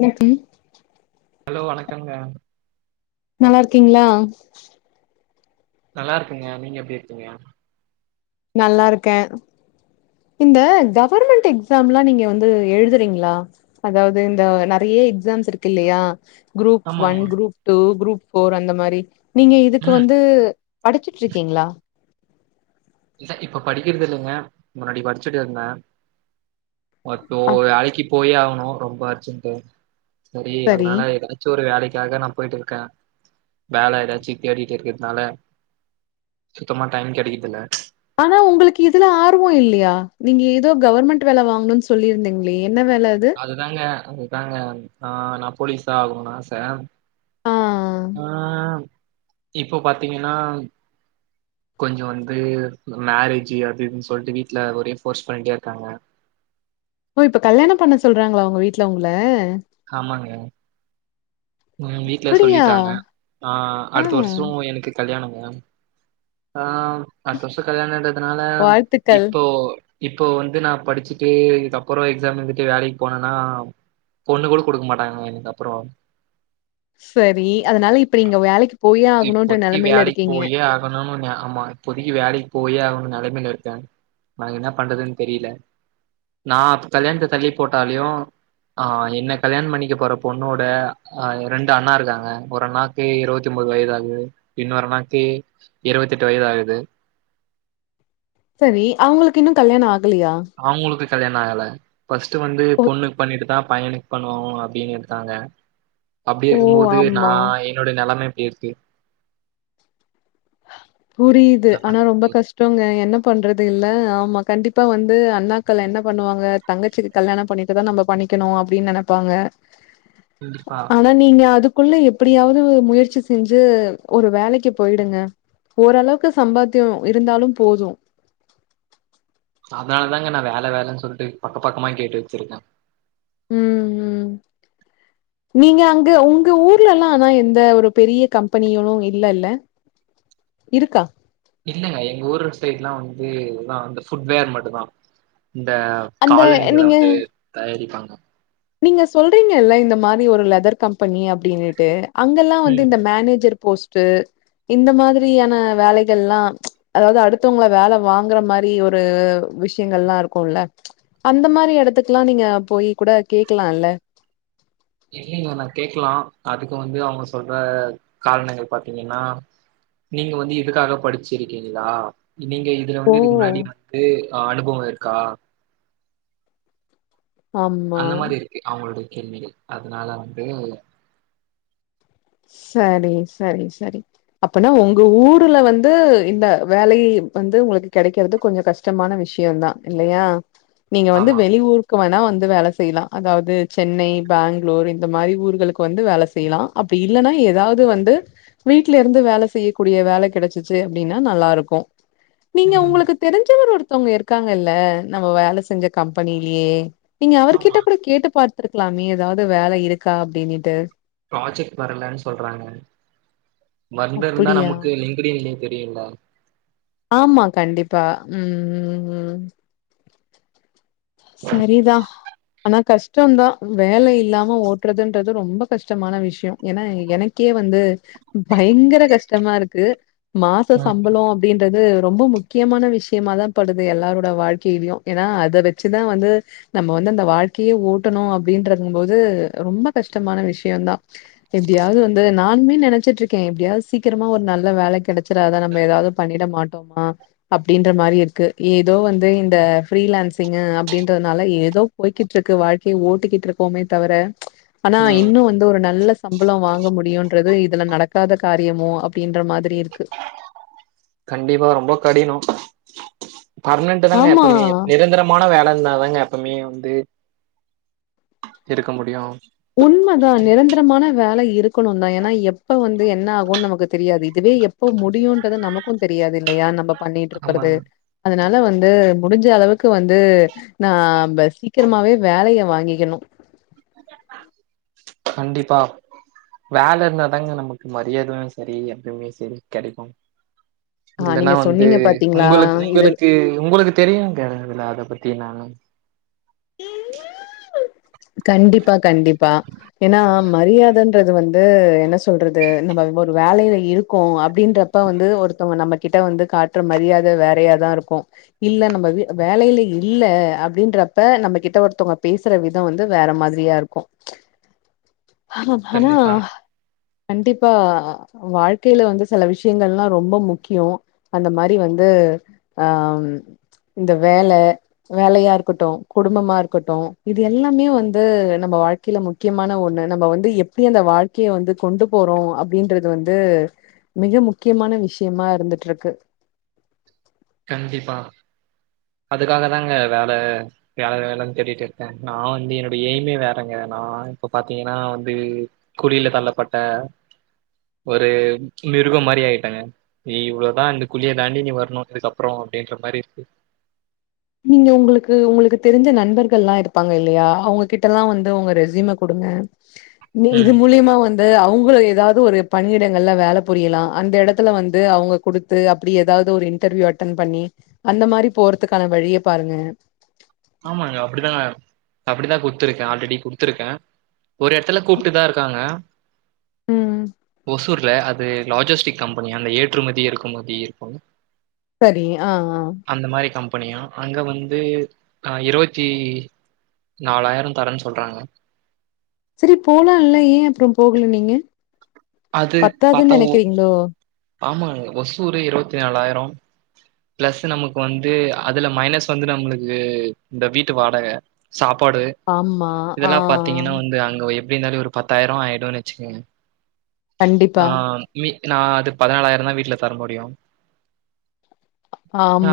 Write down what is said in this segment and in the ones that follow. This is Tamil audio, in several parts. எனக்கி ஹலோ வணக்கங்க நல்லா இருக்கீங்களா நல்லா இருக்குங்க நீங்க எப்டி இருக்கீங்க நல்லா இருக்கே இந்த கவர்மெண்டட் எக்ஸாம் எலா நீங்க வந்து எழுதுறீங்களா அதாவது இந்த நிறைய எக்ஸாம்ஸ் இருக்கு இல்லையா குரூப் ஆமா ஒன் ஆமா குரூப் டூ குரூப் ஃபோர் அந்த மாரி நீங்க இதுக்கு ம் வந்து படிச்சிட் இருக்கீங்களா இல்ல இப்ப படிக்கிறது இல்லைங்க முன்னாடி படிச்சுிட்டே இருந்தே மட்டு அப் வேலைக்கு போயே ஆகணு ரொம்ப அர்ஜென்ட்டு சரி அதனால எழுத ச்சு ஒரு வேலைக்காக நா போயிட்டு இருக்கே வேல ஏதாச்சு தேடிட்டு இருக்கிறதுன்னால சுத்தமா டைம் கெடைக்குறதில்ல ஆனா உங்களுக்கு இதுல ஆர்வோ இல்லையா நீங்க ஏதோ கவர்மெண்ட் வேல வாங்கணும்னு சொல்லியிருந்தீங்களே என்ன வேலை அது அதுதாங்க அதுதாங்க ஆ நா போலீஸா ஆகணுன் ஆசை ஆ ஆ இப்போ பாத்தீங்கன்னா கொஞ்சோ வந்து மேரேஜ் அது இதுன்னு சொல்லிட்டு வீட்ல ஒரே ஃபோர்ஸ் பண்ணிட்டே இருக்காங்க ஓ இப்ப கல்யாணோ பண்ண சொல்றாங்களா உங்க வீட்ல உங்கள ஆமாங்க ம் வீட்ல அப்படியா சொல்லிட்டாங்க ஆ அடுத்த வருஷோ எனக்கு கல்யாணம்ங்க ஆ அடுத்த வருஷோ கல்யாணன்டறதுனால வாழ்த்துக்கள் இப்போ இப்போ வந்து நா படிச்சுட்டு இதுக்கப்றோ எக்ஸாம் எழுதிட்டு வேலைக்கு போனன்னா பொண்ணு கூட கொடுக்க மாட்டாங்க இதுக் அப்றோ சரி அதனால இப்ப நீங்க வேலைக்கு போயே ஆகணுன்ற நிலைமையில இருக்கீங்க பண்ண முடியாது ஆமா இப்போதைக்கு வேலைக்கு போயே ஆகணும்னு நிலைமைல இருக்கே எனக்கு என்ன பண்றதுன்னு தெரில நா கல்யாணத்த தள்ளி போட்டாலயு ஆ என்ன கல்யாணோ பண்ணிக்கப் போற பொண்ணோட ஆ ரெண்டு அண்ணா இருக்காங்க ஒரு அண்ணாக்கு இருபத்தி மூணு முப்பது வயது ஆகுது இன்னொரு அண்ணாக்கு இருபத்தி எட்டு வயது ஆகுது சரி அவங்களுக்கு இன்னு கல்யாணோ ஆகலியா அவங்களுக்கு கல்யாணோ ஆகல ஃபர்ஸ்ட்ட் வந்து ஓ பொண்ணுக்கு பண்ணிட்டு தா பையனுக் பண்ணுவோ அப்டின்னு எடுத்தாங்க அப்டி ஓ இருக்கும் போது நா ஆமா என்னோடைய நிலைம இப்டி இருக்கு புரியுது என்ன ஆனா ரொம்ப பண்றது கஷ் டோங்க என்ன பண்றது இல்ல ஆமா கண்டிப்பா வந்து அண்ணாக்கள் என்ன பண்ணுவாங்க தங்கச்சிக்கு கல்யாணோ பண்ணிட்டுதா நம்ம பண்ணிக்கணு அப்டின்னு நினைப்பாங்க கண்டிப்பா ஆனா நீங்க அதுக் குள்ள எப்டியாவது முயற்சி செஞ்சு ஒரு வேலைக்கு போயிடுங்க ஓரளவுக்கு சம்பாத்தியம் இருந்தாலும் போதும் அதனால தாங்க நான் வேல வேலன்னு சொல்லிட்டு பக்க பக்கமா கேட்டு வெச்சிருக்கேன் ம் ம் நீங்க அங்க உங்க ஊர்லல்லாம் ஆனா எந்த ஒரு பெரிய கம்பெனியும் இல்லெல்ல இருக்கா இல்லங்க எங்க ஊர் சைட்லாம் வந்து இதான் அந்த ஃபுட்வேர் மட்டும் தான் இந்த அந்த காலனிகளா நீங்க வந்து தயாரிப்பாங்க நீங்க சொல்றீங்கல்ல இந்த மாரி ஒரு லெதர் கம்பெனி அ அப்டின்னுட்டு அங்கெல்லாம் வந்து ம் இந்த மேனேஜர் போஸ்ட் இந்த மாதிரியான வேலைகள் லா அதாவுது அடுத்தவுங்ள வேல வாங்குற மாரி ஒரு விஷ்யங்கள்லா இருக்கொல்ல அந்த மாரி எடத்துக்லா நீங்க போய் கூட கேக்லால்ல இல்லீங்க நா கேக்லா அதுக்கு வந்து அவுங்க சொல்ற காரணங்கள் பாத்தீங்கன்னா நீங்க வந்து இதுக்காக படிச்சிருக்கீங்ளா நீங்க இங்க இதுல ஓ! வந்துருக்க முன்னாடி வந்து அனுபவோருக்கா அந்த ஆமா. மாரி இர்க்கு அவுங்ளுடைய கேள்விகள் அதனால வந்து சரி சரி சரி அப்பன்னா உங்க ஊரூல வந்து இந்த வேலை வந்து உங்ளுக்கு கெடைக்கறது கொஞ்சோ கஷ் ஷ்டமான விஷ்யோந்தா இல்லையா நீங்க வந்து ஆமா வெளீயூரு க்கு வேணா வந்து வேல செய்லா அதாவுது சென்னை பெங்ளூர் இந்த மாரி ஊர்களுக்கு வந்து வேல செய்யலா அப் இப்டி இல்லனா ஏதாவுது வந்து வீட்லருந்து வேல செய்யக்கூடிய வேலக் கெடச்சிச்சு அப்டினா நல்லாருக்கு நீங்க ம் உங்குளுக்கு தெரிஞ்சவர் ஒருத்தவுங்க இருக் இர்க்காங்கல்ல நம்ம வேல செஞ்ச கம்பனிலியே நீங்க ஆமா அவர்கிட்ட கூட கேட்டு பார் த்துருக்லாமே ஏதாவுது வேல இருக்கா அப்டினிட்டு ப்ராஜெக்ட் வரலன் சொல்றாங்க வந்துருந்தா அப்படியா? நமுக்கு லிங் குடியே லிங்க் தெரியோவா ஆமா கண்டிப்பா உம் உம் உம் செரிதா ஆனா கஷ்டோந்தா வேல இல்லாம ஓட்றதுன்றது ரொம்ப கஷ்டமான விஷ்யோ ஏனா எனக் கே வந்து பயங்கர கஷ்டமாருக்கு மாசோ ம் சம்பளோ அப்டின்றது ரொம்போ முக்கியமான விஷ்யமாதா படுது எல்லாரோட வாழ்க்கையிலியு ஏனா அத வெ நொச்சின்னா வந்து நம்ம வந்து அந்த வாழ்க்கையே ஓட்டனோ அப்டின்றதுங்கு போது ரொம்ம கஷ்டமான விஷ்யோந்தா எப்டியாவுது வந்து நானுமே நெனச்சிட்ருக்கே எப்டியாவுது சீக்கிரமா ஒரு நல்ல வேலக் கெடச்சிராதா நம்ம ஏதாவாது பண்ணிட மாட் டோமா அப்டின்ற மாரி இருக்கு ஏதோ வந்து இந்த ப்ஃரீலான்ஸ் த்தீங்க அப்டின்றதுனால ஏதோ போயிக்கிட்ருக்கு வாழ்க்கை ஓட்டிக்கிட்ருக்கோமே தவுர ஆனா ம். இன்னு வந்து ஒரு நல்ல சம்பளோ வாங்க முடியுன்றது இதுல நடக்காத காரியமோ அப் அப்டின்ற மாதிரி இருக்கு கண்டிப்பா ரொம்ப கடினோ பர்ம்னென்ட்டு தாங்க ஆமா எப்பமே நிரந்தரம் மான வேல இர்ந்தாதாங்க எப்போமே வந்து இருக்க முடியு உண்மதா நிரந்தரமான வேல இருக்கணுந்தா ஏனா எப்ப வந்து என்னாகுன் நமக்கு தெரியாது இதுவே எப்போ முடியுன்றது நமக்கும் தெரியாது இல்லயா நம்ப பண்ணிட்டு இருக்கிறது ஆமாங்க அதனால வந்து முடிஞ்ச அளவுக்கு வந்து நாம்ப சீக்கிரமாவே வேலைய வாங்கிக்கணு கண்டிப்பா வேல இருந்தாதாங்க நமுக்கு மரியாதையு செரி எப்பவுமே செரி கடைக்கு ஆ இல்லனா நீங்க வந்து சொன்னீங்க பாத்தீங்களா உங்குளுக்கு இது உங்குளுக்கு உங்குளுக்கு தெரியுங்க இதல அத பத்தி என்னானு கண்டிப்பா கண்டிப்பா ஏன்னா மரியாதன்றது வந்து என்ன சொல்றது நம்ம ஒரு வேலையில இருக்கோ அப் அப்டின்றப்ப வந்து ஒருத்தவங்க நம்ம கிட்ட வந்து காட்ற மரியாதை வேறையாதா இருக்கும் இல்ல நம்ம வேலையில இல்ல அப்டின்ற இப்ப நம்ம கிட்ட ஒருத்தவங்க பேசுற விதம் வந்து வேற மாதிரியா இருக்கும் ஆ ஆனா கண்டிப்பா கண்டிப்பா வாழ்க்கையில வந்து சில விஷயங்கள்லா ரொம்ப முக்கியோ அந்த மாரி வந்து ஆ இந்த வேல வேலையா இருக்கட்டும் குடும்பமா இருக்கட்டும் இது எல்லாமே வந்து நம்ப வாழ்க்கையில முக்கியமான ஒண்ணு நம்ம வந்து எப்படி அந்த வாழ் கே வந்து கொண்டு போறோ அப்டின்றது வந்து மிக முக்கியமான விஷயமா இருந்துட்டு இருக்கு கண்டிப்பா அதுக்காக தாங்க வேல வேல வேலன்னு தேட்டிட்டு இருக்கேன் நா வந்து என்னோடைய எய்மே வேறங்க நா இப்ப பாத்தீங்கனா வந்து குழியில தள்ளப்பட்ட ஒரு மிருகோ மாரி ஆயிட்டாங்க இவ்ளோதான் இந்த குழிய தாண்டி நீ வரணும் இதுக்கப்புறம் அப்புறம் அப்டின்ற மாரி இருக் நீங்க உங்குளுக்கு உங்குளுக்கு தெரிஞ்ச நண்பர்கல்லா இருப்பாங்க இல்லயா அவங்ககிட்டல்லா வந்து அவங்க ரெசியூம குடுங்க இது ம் மூலியமா வந்து து அவங்க ஏதாது ஒரு பணியிடங்கள்ல வேல புரியலாம் அந்த எடத்துல வந்து அவங்க குடுத் து அப்படி ஏதாது ஒரு இன்டர்வியூ அட்டன் பண்ணி அந்த மாரி போறதுக்கான வழிய பாருங்க ஆமாங்க அப்டிதா அப்டிதா குத்துருக்கேன் ஆல்ரெடி குடுத்துருக்கேன் ஒரு எடத்துல கூப்பிட்டுதா இருக்காங்க ம் ஓசூ ஊர்ல அது லாஜிஸ்டிக் கம்பெனியா அந்த ஏற்றுமதி இறக்குமதி இருக்கும் சரி ஆன் ஆன் அந்த மாரி கம்பெனியா அங்க வந்து அ இருவத்தி நாலாயிரம் தரேன்னு சொல்றாங்க சரி போலான்ல ஏன் அப்புறம் போகுல நீங்க அது பத்தாதுன் பாத்தா நெனைக்கிறீங்களோ ஆமாங்க ஒசூறே இருவத்தி நாலாயிரம் பிளஸ் நமக்கு வந்து அதுல மைனஸ் வந்து நம்மளுக்கு இந்த வீட்டு வாடக சாப்பாடு ஆமா ஆ இதெல்லா பாத்தீங்கன்னா வந்து அங்க எப்டி இருந்தாலு ஒரு பத்தாயிரோ ஆயிடுன் வச்சுக்கங்க ஆ கண்டிப்பா மி நா அது பதினாலாயிர தா வீட்ல தர முடியு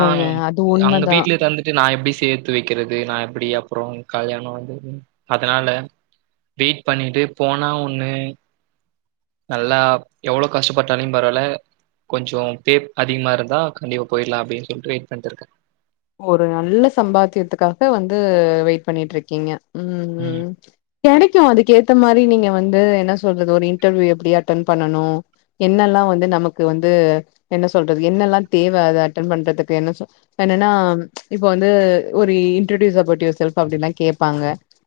ஆ அது அங்க உண்மதான் வீட்லயே தந்து வந்து நா எப்டி சேத்து வைக்கிறது நா எப்டி அப்புறம் கல்யாணம் வந்த அதனால வெயிட் பண்ணிட்டு போனா ஒன்னு நல்லா எவ்ளோ கஷ்டப்பட்டாலும் பரவால்ல கொஞ்சம் பேப் அதிகமா இருந்தா கண்டிப்ப போயிடலாம் அப்படின்னு சொல்லிட்டு வெயிட் பண்ணிட்ருக்கேன் ஒரு நல்ல சம்பாத்தியத்துக்காக வந்து வெயிட் பண்ணிட்டு இருக்கீங்க ம் ம் கெடைக்கும் அதுக்கேத்த மாரி நீங்க வந்து என்ன சொல்றது ஒரு இன்டர்வியூ எப்படி அட்டன் பண்ணனும் என்னல்லா வந்து நமக்கு வந்து என்ன சொல்றது என்னெல்லா தேவ அது அட்டென் பண்றதுக்கு என்ன சொ நா இப்ப வந்து ஒரு இன்டடூயூஸ் அப்போர்ட் யுவர் செல்ப் அப்டின்ல்லா கேப்பாங்க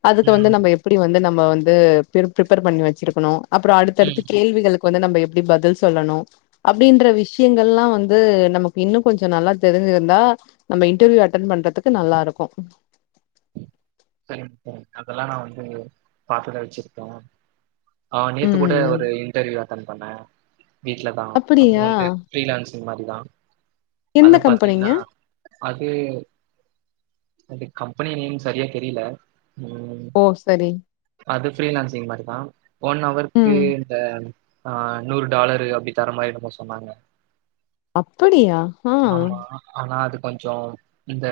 அதுக்கு வந்து ம் நம்ம எப்படி வந்து நம்ம வந்து பிரிப்பேர் பண்ணி வச்சிருக்கணும் அப்புறம் ம் அடுத்தடுத்து கேள்விகளுக் இப்ப வந்து நம்ப எப்படி பதில் சொல்லணும் அப்டின்ற விஷ்யங்கல்லா வந்து நமக்கு இன்னும் கொஞ்சம் நல்லா தெரிஞ்சிருந்தா நம்ம இன்டர்வியூ அட்டன் பண்றதுக்கு நல்லா இருக்கு செரிங் [unintelligible] அதெல்லா நா வந்து பார்த்துதா வெச்சிருக்கோ ஆ நேத்து கூட ம் ஒரு இன்டர்வியூ அட்டன் பண்ணே வீட்லதா அப்றொ அப்படியா வந்து ஃப்ரீலான்சிங் மாரி தா எந்த அது பாத்திங்ன்னா கம்பெனிங்க அது அது கம்பெனி நேம் சரியா தெரியல ம் ஓ சரி அது ஃப்ரீலான்சிங் மாரி தான் ஒன் அவர்க்கு ம் இந்த ஆ நூறு டாலரு அப்டி தர மாரி என்னமோ சொன்னாங்க அப்புடியா ஆ ஆமா ஆனா அது கொஞ்சொ இந்த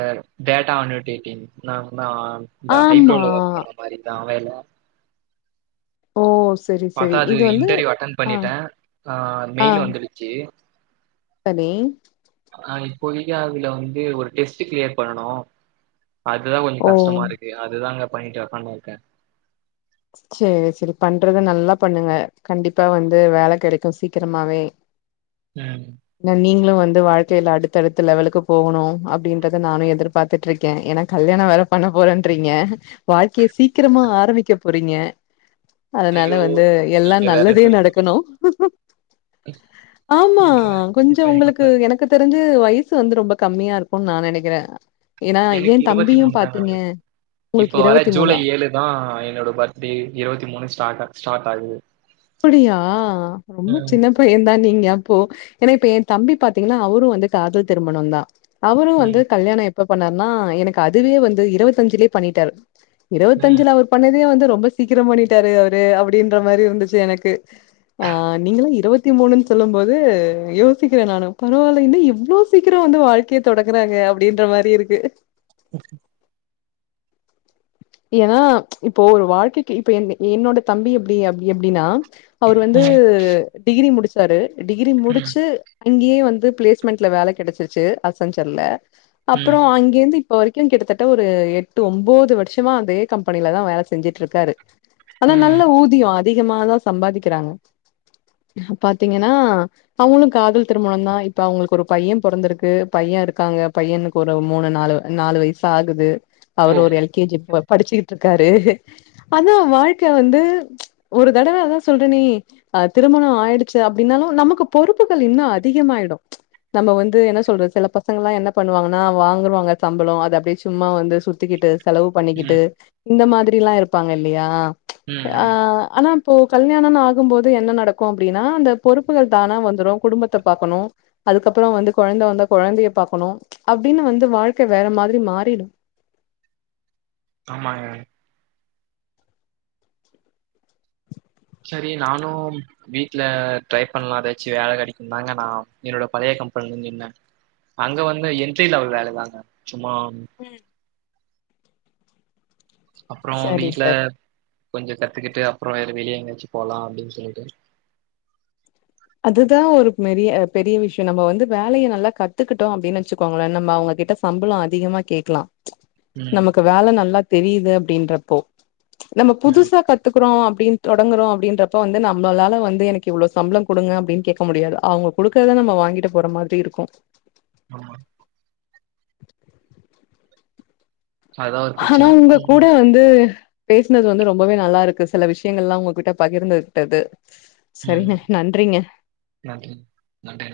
டேட்டா [unintelligible] இந்த ஆமா ஹைட்ரோல ஒர்க் பண்ண மாரி இந்த [unintelligible] ஓ சரி பாத்தா சரி அது இது வந்து இன்ட்டர்வியூ அட்டன் ஆ பண்ணிட்ட ஆ ஆ மெயில் வந்துடுச்சி சரி ஆ இப்போதிக்கி அதுல வந்து ஒரு டெஸ்ட்டு க்ரியேட் பண்ணனு அதுதான் கொஞ்ச ஓ கஷ்டமா இருக்கு அதுதான்தாங்க பண்ணிட்டு ஒக்காந்து இருக்கேன் செரி செரி பண்றது நல்லா பண்ணுங்க கண்டிப்பா வந்து வேல கடைக்கும் சீக்கிரமாவே ம் நீங்களும் வந்து வாழ்க்கையில அடுத்ததடுத்த லெவலுக்கு போகணும் அப்டின்றத நானும் எதிர்ப பாத்துட்டு இருக்கேன் ஏனா கல்யாணம் வேர பண்ண போறேன்றீங்க வாழ்க்கையை சீக்கிரமா ஆரம்பிக்க பொரிங்க அதனால ஐயோ வந்து எல்லா நீங்க வேற நல்லதே சொல் நடக்கணும் ஆமா நீங்க கொஞ்சோ உங்களுக்கு பயப்படாத எனக்கு தெரிஞ்சி வயசு வந்து ரொம்ப கம்மியா இருக்கும்னு நான் நெனைக்கிறேன் ஏனா எனக்கு ஏன் இருவத்தி தம்பியும் மூணு தாங்க பாத்தீங்க உங்களுக்கு இருபத்தி மூணு ஆ தான் என்னோட பர்த்டே இருவத்தி மூணு ஸ்டார்ட் ஸ்டார்ட் ஆகுது அப்டியா ரொம்ப ம் சின்ன பயந்தான் நீங்க அப்போ ஏனா இப்ப என் தம்பி பாத்தீங்கன்னா அவரும் வந்து காதல் திருமணம் தா அவரும் வந்து ம் கல்யாணம் எப்ப பண்ணாருனா எனக்கு அதுவே வந்து இருவத்தி அஞ்சுலயே பண்ணிட்டாரு இருவத்தி ம் அஞ்சுல அவர் பண்ணதே வந்து ரொம்ப சீக்கிரம் பண்ணிட்டாரு அவரு அப்டின்ற மாரி இருந்துச்சி எனக்கு ஆ நீங்களாம் இருவத்தி மூணுன்னு சொல்லும் போது யோசிக்கிறேன் நானும் பரவாயில்ல இன்னா இவ்ளோ சீக்கிரம் வந்து வாழ்க்கையை தொடங்குறாங்க அப்டின்ற மாரி இருக்கு ஏனா இப்போ ஒரு வாழ்க்கைக்கு இப்ப என் என்னோட தம்பி எப்டி அப்டி அப்டின்னா அவரு வந்து டிகிரி முடிச்சாரு டிகிரி ம் முடிச்சு அங்கயே வந்து பிளேஸ்மென்ண்ட்ல வேல கிடைச்சிருச்ச அசஞ்சர்ல ம் அப்றோ அங்க இங்க இருந்து இப்ப வரைக்கும் கிட்டத்தட்ட ஒரு எட்டு ஒன்பது வருஷமா அதே கம்பெனில தான் வேல செஞ்சுட்டு இருக்காரு ஆனா ம் நல்ல ஊதியம் அதிகமாதான் சம்பாதிக்கிறாங்க பாத்தீங்கன்னா அவங்களும் காதல் திருமண தான் இப்ப அவங்களுக்கு ஒரு பையன் பொறந்திருக்கு பையன் இருக்காங்க பையனு ஒரு மூணு நாலு நாலு வயசு ஆகுது ஓ அவரும் ஒரு எல் கே ஜி படிச்சுக்கிட்டு இருக்காரு அதான் வாழ்க்கை வந்து ஒரு தடவ அதான் சொல்றனே அ திருமணம் ஆயிடுச்சு அப்டின்னாலும் நமக்கு பொறுப்புகள் இன்னும் அதிகமாயிடும் நம்ம வந்து என்ன சொல்றது சில பசங்க எல்லாம் என்ன பண்ணுவாங்கன்னா வாங்கறவாங்க சம்பளம் அது அப்டியே சும்மா வந்து சு த்திக்கிட்டு செலவு பண்ணிக்கிட்டு ம் இந்த மாரி எல்லா இருப்பாங்க இல்லயா ம் ம் ஆனா இப்போ கல்யாணம்னு ஆகும் போது என்ன நடக்கும் அப்டின்னா அந்த பொறுப்புகள் தானா வந்துரும் குடும்பத்த பாக்கணு அதுக்கப்பறம் வந்து கொழந்த வந்தா கொழந்தைய பாக்கணும் அப்டின்னு வந்து வாழ்க்கை வேற மாரி மாறிடும் ஆமாங்க செரி நானு வீட்ல ட்ரை பண்ணலா எதாச்சு வேல கிடைக்கு தாங்க நா என்னோட பழைய கம்பெனிலந்து நின்னே அங்க வந்து என்ட்ரி லெவல் வேலதாங்க சும்மா ம் அப்றோ சரி வீட்ல சரி கொஞ்சோ கத்துக்கிட்டு அப்றோ வேற வெளியே எங்கயாச்சி போலா அப்டின்னு சொல்லிட்டு அதுதா ஒரு மெரிய பெரிய விஷயம் நம்ம வந்து வேலையை நல்லா கத்துக்கிட்டோ அப்டின்னு வச்சுக்கோங்களே நம்ம அவங்ககிட்ட சம்பள அதிகமா கேக்கலா ம் நமக்கு வேல நல்லா தெரியுது அப்டின்றப்போ நம்ம ம் புதுசா கத் த்துக்கறோ அப்டின்னு தொடங்குறே அப்டின்றப்ப வந்து நம்மளால வந்து எனக்கு இவ்வளோ சம்பளம் குடுங்க அப்டின்னு கேட்க முடியாது அவங்க குடுக்கறதா நம்ம வாங்கிட்டு போற மாரி இருக்கு ஆமா அதா ஒரு ஆனா பிரச்சன உங்க கூட ம் வந்து பேசினது வந்து ரொம்பவே நல்லா இருக்கு சில விஷயங்கல்லா உங்ககிட்ட பகிர்ந்து கிட்டது ம் செரிங்க நன்றிங்க நன்றி நன்றி